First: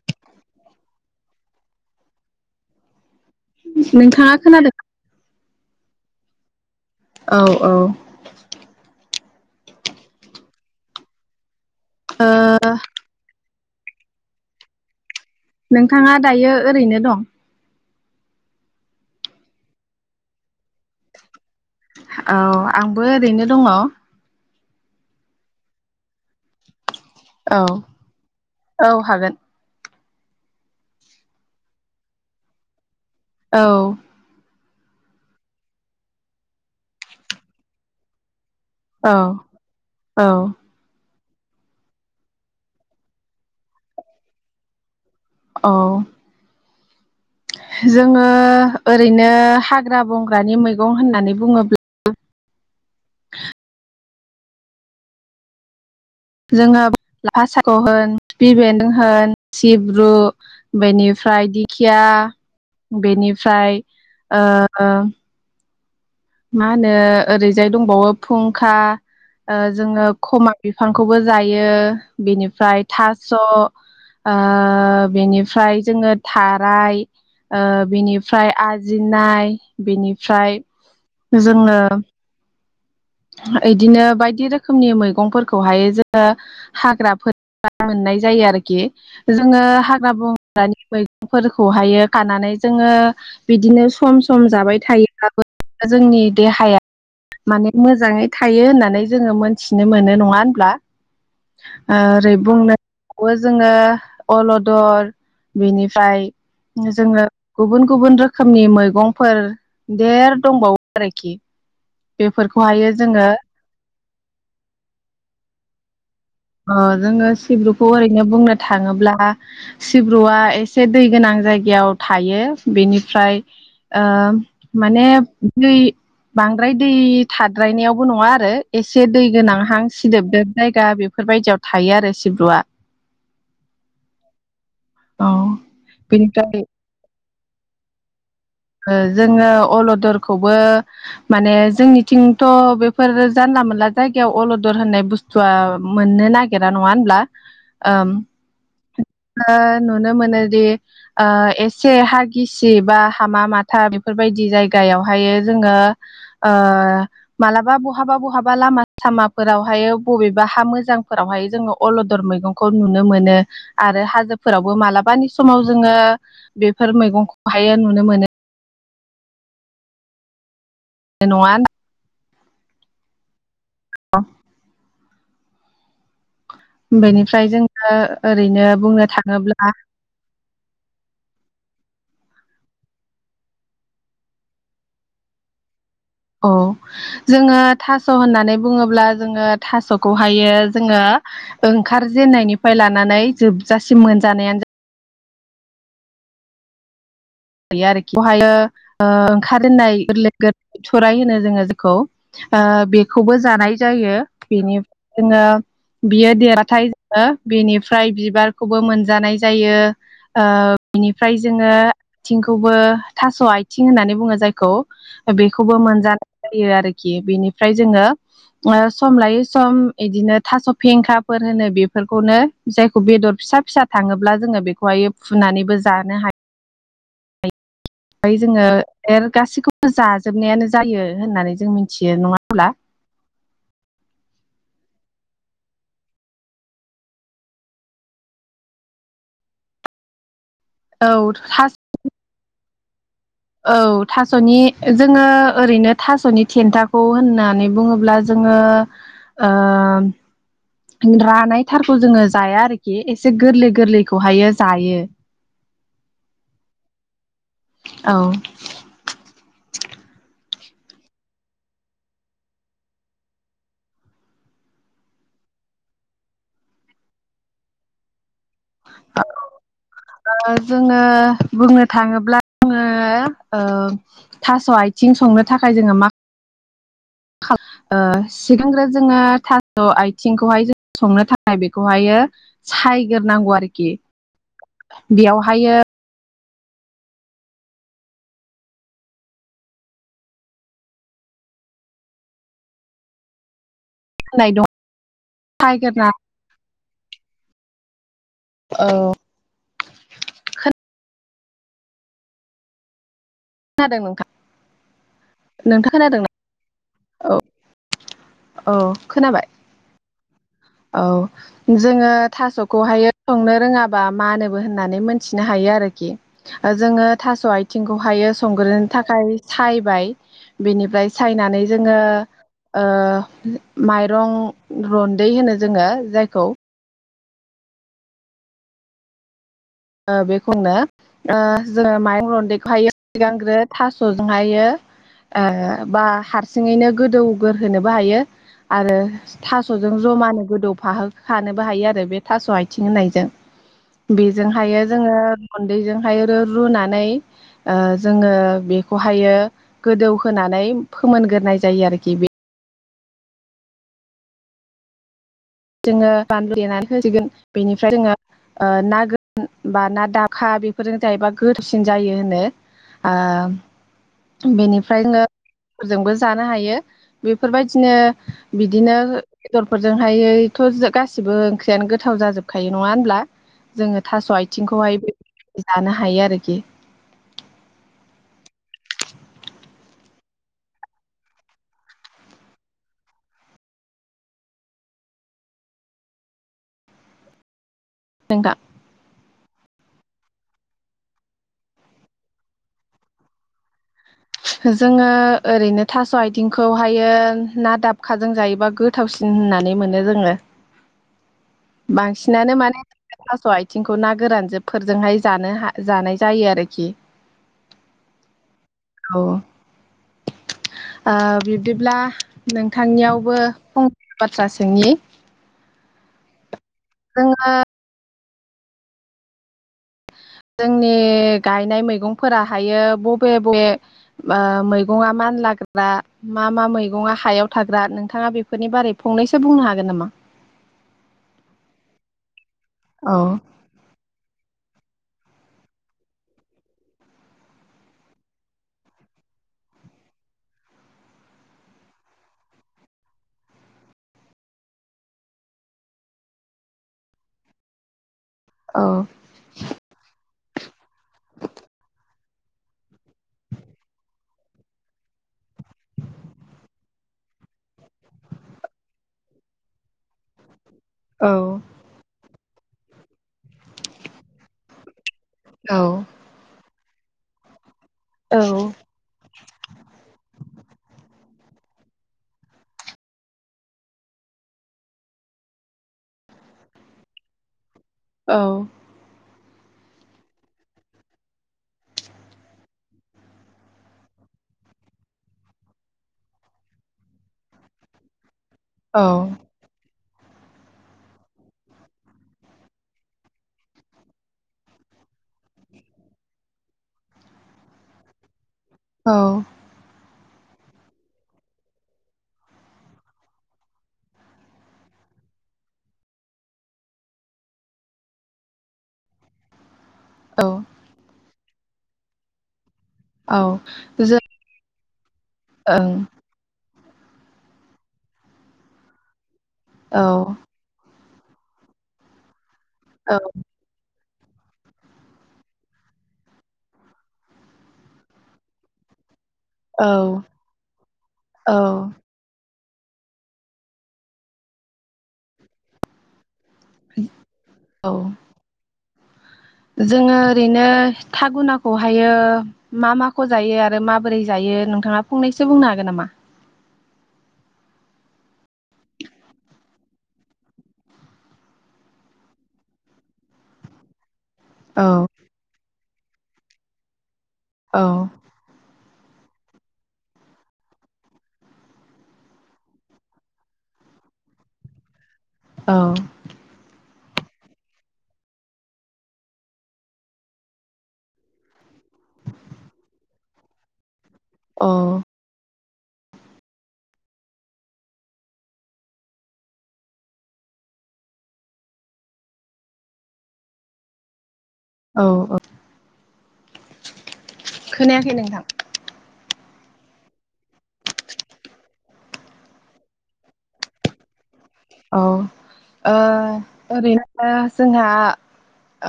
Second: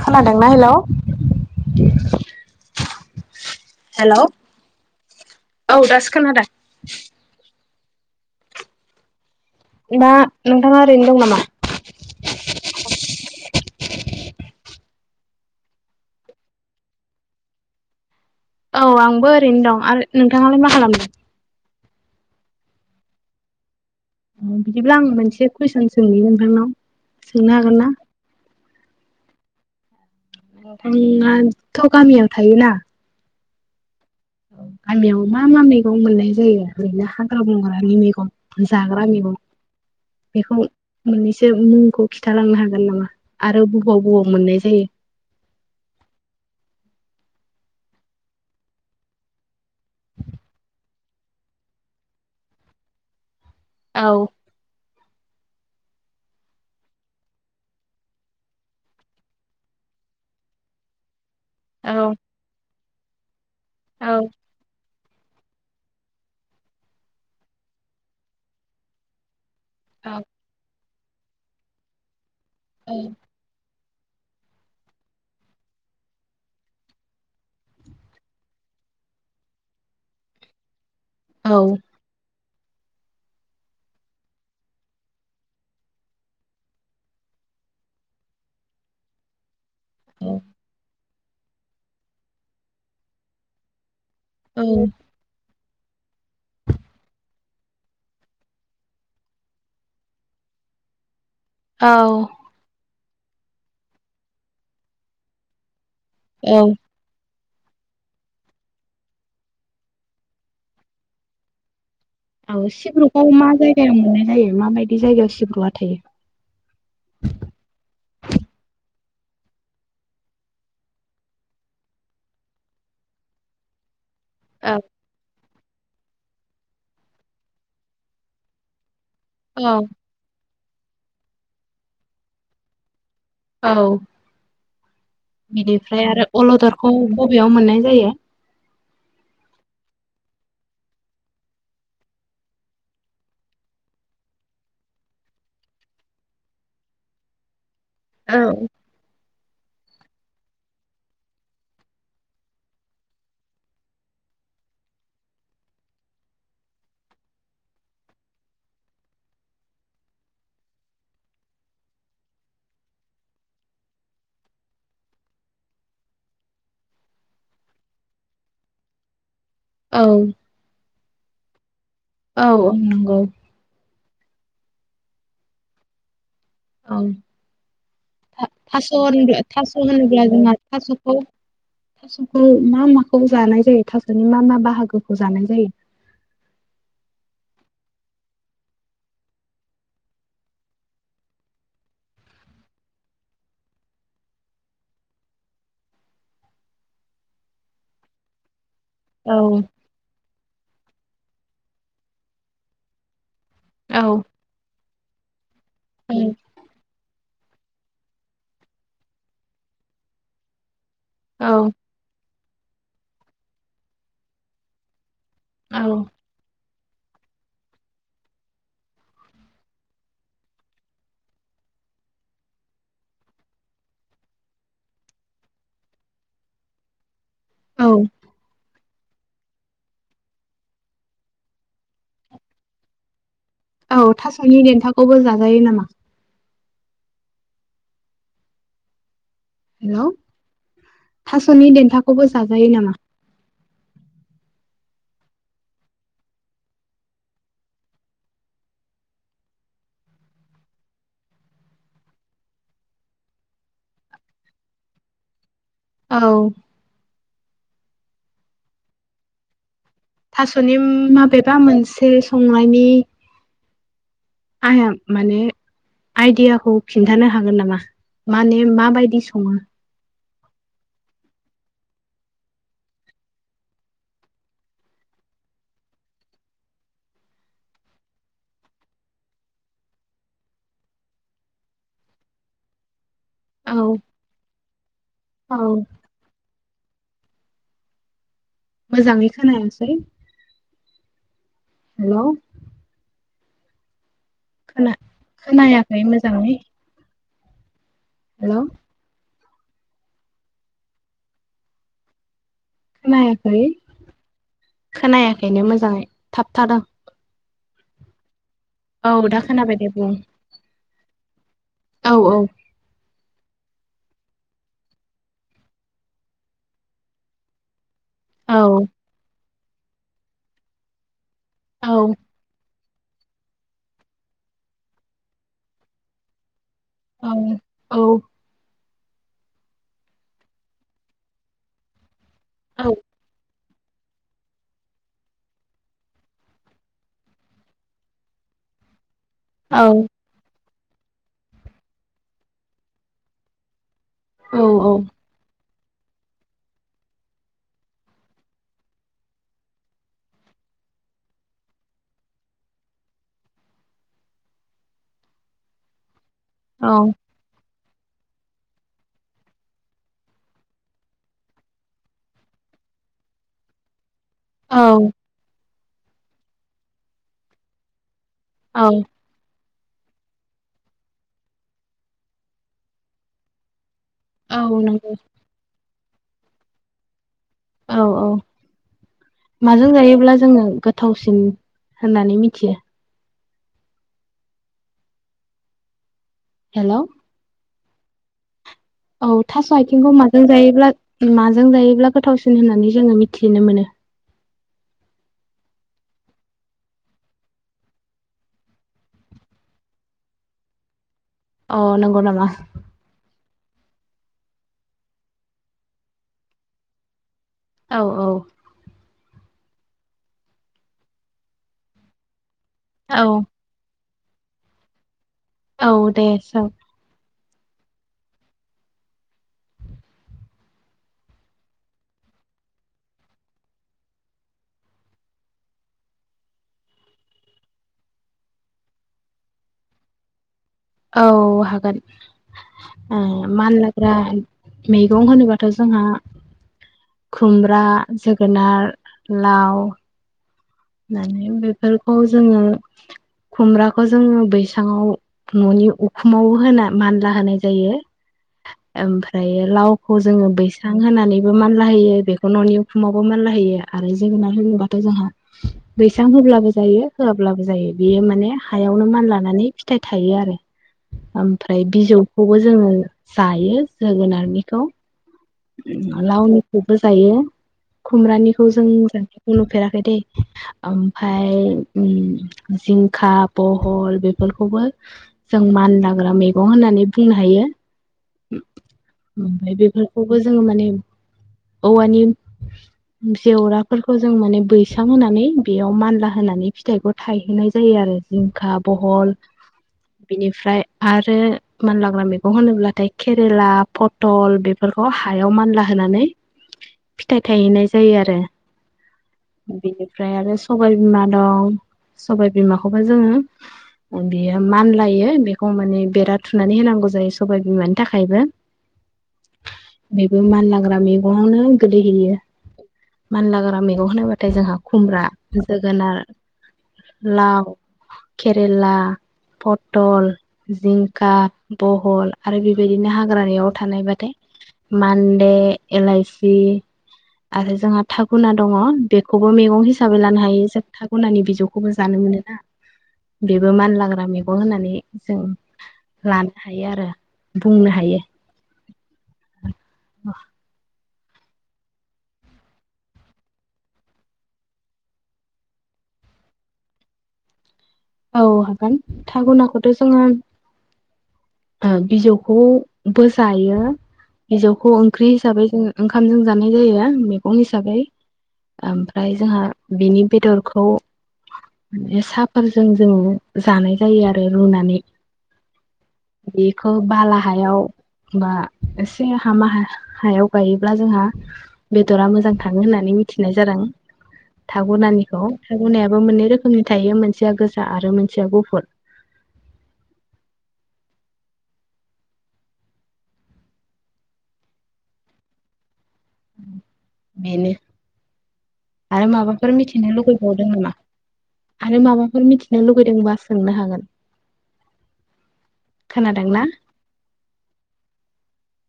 [inaudible] खोनादोंना हेल' नोंथाङा खोनादों औ दासो खोनादों औ औ दा नोंथाङा ओरैनो दं नामा ओ नोंथाङा दायो ओरैनो दं औ आंबो ओरैनो दं आरो नोंथाङालाय मा खालामदों औ आंबो ओरैनो दङ बिदिब्ला आं मोनसे कुइसन सोंनो नोंथांनाव सोंनो हागोन ना औ हागोन नोंथाङाथ' गामियाव थायोना औ गामियाव मा मा मैगं मोननाय जायो ओरैनो हाग्रा बंग्रानि मैगं जाग्रा औ मैगं औ बेखौ मोननैसो मुंखौ खिनथालांनो हागोन नामा आरो बबाव बबाव मोननाय जायो औ जोङो ओरैनो हाग्रा बंग्रानि मैगं होननानै बुङोब्ला औ जोङो लाफासाइख' होन खिफि बेनदों होन सिब्रु बेनि ओमफ्राय दिखिया बेनिफ्राय औ ओ ओं मा होनो ओरैजाय दंबावो खुंखा जोङो औ ख'मा बिबार बिफांखौबो जायो बिनिफ्राय थास' बेनिफ्राय जोङो थाराय बेनिफ्राय आरो आजिनाय बेनिफ्राय औ जोङो [inaudible] इदिनो बायदि रोखोमनि मैगंफोरखौहाय जोङो हाग्राफोर [unintelligible] मोननाय जायो आरोखि जोङो हाग्रा बंग्रानि मैगंफोरखौहायो खानानै जोङो बिदिनो सम सम जाबाय थायोब्लाबो जोंनि देहाया माने मोजाङै थायो होननानै जोङो मोनथिनो मोनो नङा होनब्ला औ ओरै बुंनो [unintelligible] जोङो अलदर बेनिफ्राय औ फ्राय जोङो गुबुन गुबुन रोखोमनि मैगंफोर देर दंबावो [unintelligible] औ सिब्रुखौ जोङो मा जायगायाव मोननाय जायो माबायदि जायगायाव सिब्रुआ थायो अ जोङो सिब्रुखौ ओरैनो बुंनो थाङोब्ला सिब्रुआ एसे दै गोनां जायगायाव थायो बेनिफ्राय ओ औ माने दै बांद्राय दै थाद्रायनायावबो नङा आरो एसे एसे दै गोनांहां औ सिदोबदोब जायगा बेफोरबायदियाव थायो आरो सिब्रुआ औ। औ बिनिफ्राय आरो बेनिफ्राय अलदरखौ बबेयाव मोननाय जायो। ओ जोङो अलदर खौबो माने जोंनिथिंथ' बेफोर जानला मोनला जायगायाव अलदर होननाय बुस्थु ज [unintelligible] मोननो नागिरा नङा होमब्ला औ नुनो मोनोदि ओ एसे हा गिसि बा हामा माथा बेफोरबायदि जायगा जायगायावहायो जोङो ओ मालाबा बहाबा बहाबा लामा लामाफोरावहाय बबेबा हा मोजांफोरावहाय जोङो अलदर मैगंखौ नुनो मोनो आरो हाजोफोरावबो मालाबानि समाव आव जोङो बेफोर मैगंखौहायो नुनो मोनो औ ए नङा होनदां औ नंगौ [unintelligible] औ बेनिफ्राय जोङो था ओरैनो थास' बुंनो होनोब्ला थाङोब्ला थास' होनोब्ला जोंहा थास'खौ थास'खौ मा माखौ जानाय जायो थास'नि मा मा बाहागोखौ जानाय जायो औ जोङो थास' होननानै बुङोब्ला जोङो थास'खौहायो जोङो ओंखारजेननायनिफ्राय लानानै जोबजासिम मोनजानायानो आरोखि बेवहायो औ ओंखारजेननाय गोरलै गोरलै बिथ'राइ होनो जोङो जेखौ बेखौबो जानाय औ जायो बेनि जोङो बियो औ देराथाय जोङो बिनिफ्राय बिबारखौबो मोनजानाय जायो ओ बिनिफ्राय जोङो औ आथिंखौबो थास' आथिं होननानै बुङो जायखौ बेखौबो औ मोनजानाय जायो आरोखि खि बेनिफ्राय जोङो सम लायै सम बिदिनो थास' फेंखाफोर होनो बेफोर बेफोरखौनो जायखौ बेदर फिसा फिसा थाङोब्ला जोङो बेखौहायो फुनानैबो जानो हायो औ ओमफ्राय जोङो गासैखौबो जाजोबनायानो जायो होननानै जों मिथियो नङा होमब्ला औ थास'नि देन्थाखौबो जाजायो नामा हेलौ औ थास'नि थास देन्थाखौबो जाजायो नामा औ थास'नि जोङो ओरैनो थास'नि थेन्थाखौ होननानै बुङोब्ला जों जोङो ओ रानाय थारखौ जोङो जाया आरोखि एसे गोरलै गोरलैखौहायो जायो औ औ थास'नि माबेबा मोनसे संनायनि आंनो माने आइडियाखौ खिन्थानो हागोन नामा मानो माबायदि सङो जोङो बुंनो थाङोब्ला थास' आथिं संनो थाखाय जोङो मा [inaudible] सिगांग्रो जोङो थास' आथिंखौहाय जों संनो थाखाय बेखौहायो। सायग्रो नांगौ औ औ बेयावहायो मोजाङै खोनायासै हेलौ होननाय दं खोना खोनायाखै सायग्रोना मोजाङै हेलौ औ खोन नाया। खोनादों नोंथां। खोनायाखैनो नोंथां मोजाङै खोनादोंना थाबथादों। औ। औ दा खोनाबाय दे बुं। औ जोङो औ औ थास'खौहायो संनो रोङाबा मानोबो होननानै मोनथिनो हायो आरोखि जोङो थास' आथिं खौहायो औ संग्रोनो थाखाय सायबाय बेनिफ्राय सायनानै औ जोङो ओ माइरं रन्दै होनो जोङो जायखौ औ औ। ओ बेखौनो ओ जोङो माइं औ रन्दैखौहायो सिगांग्रो थास'जोंहायो ओ बा हारसिङैनो गोदौगोरहोनोबो हायो आरो औ थास'जों जमानो गोदौफाहोखानोबो हायो आरो बे थास' आइथिं होननायजों। जोंहायो जोङो गुन्दैजोंहायो रुनानै ओ जोङो बेखौहायो गोदौहोनानै फोमोनगोरनाय जायो आरोखि बे जोङो बानलु देनानै औ होसिगोन बेनिफ्राय जोङो ओ ना गो बा ना दाखा बेफोरजों जायोबा गोरसिन जायो होनो ओ औ बेनिफ्राय [unintelligible] फोरजोंबो जानो हायो बेफोरबायदिनो औ बिदिनो बेदरफोरजोंहायै थ' गासिबो ओंख्रियानो गोथाव जाजोबखायो नङा होनब्ला जोङो थास' औ आइथिंखौहाय नंगौ बे जानो हायो आरोखि। औ औ। माजों जायोब्ला जोङो गोथावसिन होननानै मिथियो? हेल'। नोंथां औ थास' आइथिंखौ माजों जायोब्ला माजों जायोब्ला गोथावसिन होननानै जोङो मिथिनो मोनो। जोङो ओरैनो थास' आइथिंखौहायो ना दाबखाजों जायोबा गोथावसिन होननानै मोनो जोङो। अ नंगौ नामा बांसिनानो माने थास' आइ थिंखौ ना गोरान जोब फोरजोंहाय जानो जानाय जायो आरोखि। औ औ। औ ओ बिब्दिब्ला औ नोंथांनियावबो फं बाथ्रा सोंनि? औ दे सों। आङो जोंनि गायनाय मैगंफोराहायो बबे बबे ओ मैगङा मा फान लाग्रा मा मा मैगंआ हायाव थाग्रा नोंथाङा बेफोरनि बारै फंनैसो बुंनो हागोन नामा? औ हागोन औ मान लाग्रा मैगं होनोबाथ' जोंहा खुमब्रा, जोगोनार, लाव। माने बेफोरखौ जोङो खुमब्राखौ जोङो बैसाङाव न'नि उखुमाव होनाय मानला होनाय जायो। ओमफ्राय लावखौ जोङो बैसां होनानैबो मानला होयो बेखौ न'नि उखुमावबो मानला होयो आरो जोगोनार होबाथ' जोंहा बैसां होब्लाबो जायो होआब्लाबो जायो बेयो माने हायावनो मानलानानै फिथाइ थायो आरो औ ओमफ्राय बिजौ खौबो जोङो जायो जोगोनारनिखौ लावनि खौबो जायो औ खुम्रानिखौ जों जानायखौ नुफेराखै दै ओम फाय उम जिंखा, बहल, बेफोरखौबो जों मानला ग्रा मैगं होननानै बुंनो हायो औ ओमफ्राय बेफोर खौबो जोङो माने औवानिम जेवराफोरखौ जों माने बैसां होनानै बेयाव मानला होनानै फिथाइखौ थायहोनाय जायो आरो जिंखा, ‌ औ बहल बिनिफ्राय आरो मानलाग्रा मेगं होनोब्लाथाय खेरेला, पटल बेफ फोरखौ हायाव मानला होनानै फिथाइ थायहैनाय जायो आरो औ ओमफ्राय आरो सबाय बिमा दं सबाय बिमाखौबो जोङो ओम बेयो मानलायो बेखौ माने बेरा थुनानै होनांगौ जायो सबाय बिमानि थाखायबो। [inaudible] बेबो औ मानलाग्रा मैगङावनो गोलैहैयो। औ मानलाग्रा मैगं जों होनोबाथाय जोंहा खुमब्रा ओं जोगोनार लाव, खेरेला, औ पटल, जिंख खा, बहल आरो बेबायदिनो औ हाग्रानियाव थानाय बाद मान्दे, एलायसि आरो जोंहा थागुना दङ बेख खौबो मेगं औ हिसाबै लानो हायो जों थागुनानि औ बिजौखौबो जानो मोनोना बेबो मानलाग्रा मेगं होननानै जों लानो हायो आरो औ बुंनो हायो। जोङो ओरैनो थागुनाखौहायो मा माखौ जायो आरो माबोरै जायो नोंथाङा फंनैसो बुंनो हागोन नामा? औ हागोन थागुनाखौथ' जोङो ओ बिजौखौ बो जायो। बिजौखौ औ ओंख्रि हिसाबै जों ओंखामजों जानाय जायो मैगं औ हिसाबै। ओमफ्राय जोंहा बेनि बेदरखौ बेयो सा पोरज जों जों जानाय जायो आरो रुनानै। औ खौ बाला हायाव बा एसे हामा हा हायाव गायोब्ला जोंहा बेदरा मोजां थाङो होननानै मिथिनाय जादों औ थागुनानिखौ थागुनायाबो मोननै रोखोमनि थायो। मोनस सेया गोजा आरो मोनसेया गुफुर। औ ओ ओ बेनो नोंथां आरो माबाफ फोर मिथिनो लुगैबावदों नामा आरो माबाफोर मिथिनो लुगैदोंबा सोंनो हागोन? अ ओ खोनादोंना ओरैनो जोंहा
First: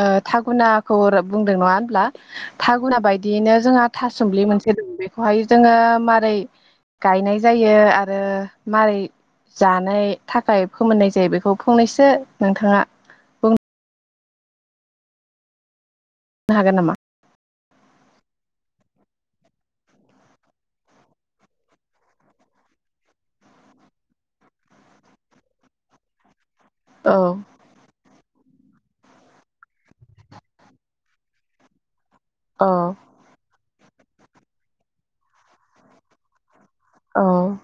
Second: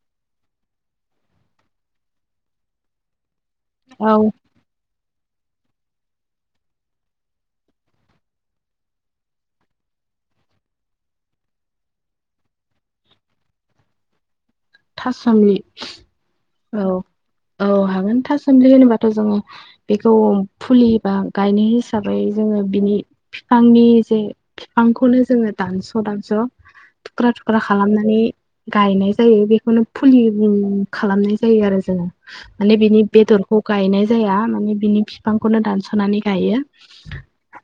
ओथ थागुनाखौ रोब बुंदों नङा होनब्ला थागुना बायदियैनो जोंहा था औ सोम्लि मोनसे दों बे खौहाय जोङो मारै गायनाय जायो आरो मारै जानाय थाखाय फोमोननाय जायो बेखौ फंनैसो नोंथाङा था सोमलि हागोन नामा? गोन था सोमलि होनोबाथ' जोङो बेखौ फुलि बा गायनि हिसाबै जोङो बिनि फिफांनि जे फिफांखौनो जोङो दानस' दानस' औ थुख्रा थुख्रा खालामनानै गायनाय जायो बेख खौनो फुलि बुं खालामनाय जायो आरो जोङो औ माने बिनि बेदरखौ गायनाय जाया माने बिनि फिफांखौनो दानस'नानै गायो। औ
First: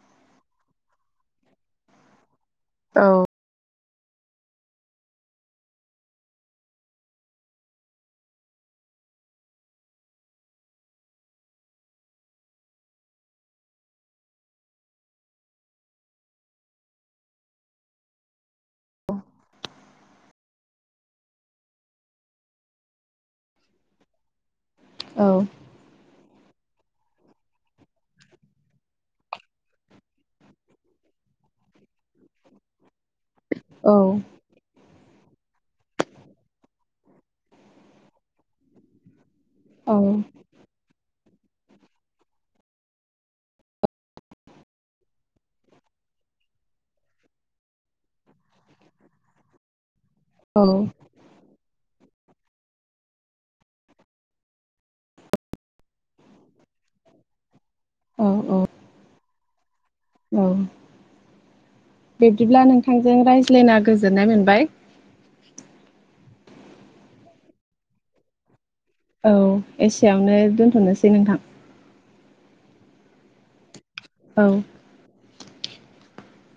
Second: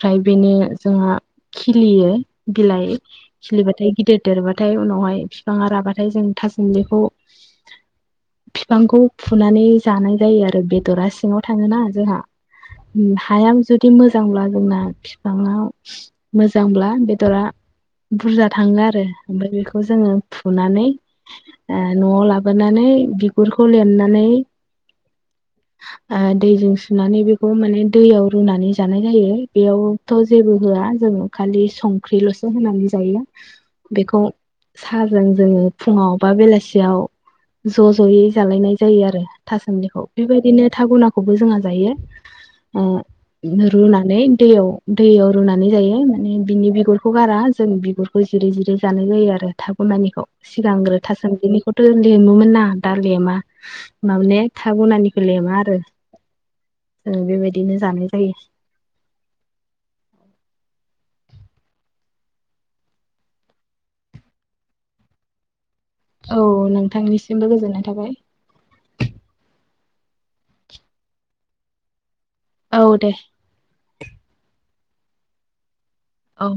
फ्राय बेनि जोंहा खिलियो बिलाइ औ खिलिबाथाय गिदिर देरबाथाय उनावहाय फिफाङा राबाथाय जों था सोमलिखौ फिफांखौ फुनानै जानाय जायो आरो बेदरा सिङाव थाङोना जोंहा उम हायाम जुदि मोजांब्ला जोंना फिफाङाव मोजांब्ला बेदरा बुरजा थाङो आरो ओमफ्राय बेखौ जोङो फुनानै ओ न'आव लाबोनानै बिगुरखौ लिरनानै औ ओ दैजों सुनानै बेखौ माने दैयाव रुनानै जानाय जायो बेयावथ' जेबो होआ जों खालि संख्रिल'सो होनानै जायो औ बेखौ साहाजों जोङो फुङाव बा बेलासियाव ज' ज'यै जालायनाय जायो आरो थासुमलिखौ बेबायदिनो थागुनाखौबो जोंहा जायो रुनानै दैयाव दैयाव रुनानै जायो माने बिनि बिगुरखौ गारा जों बिगुरखौ जिरिै जिरिै जानाय जायो आरो थागमानिखौ औ सिगांग्रो थासान्दिनिखौथ' लेमोमोन ना दा लेमा माबाने था बनानिखौ लेमा आरो बेबायदिनो जानाय औ जायो औ औ बिब्दिब्ला नोंथांजों रायज्लायना गोजोननाय मोनबाय औ नोंथांनिसिमबो गोजोननाय थाबाय औ एसेवनो दोनथ'नोसै नोंथां औ दे औ औ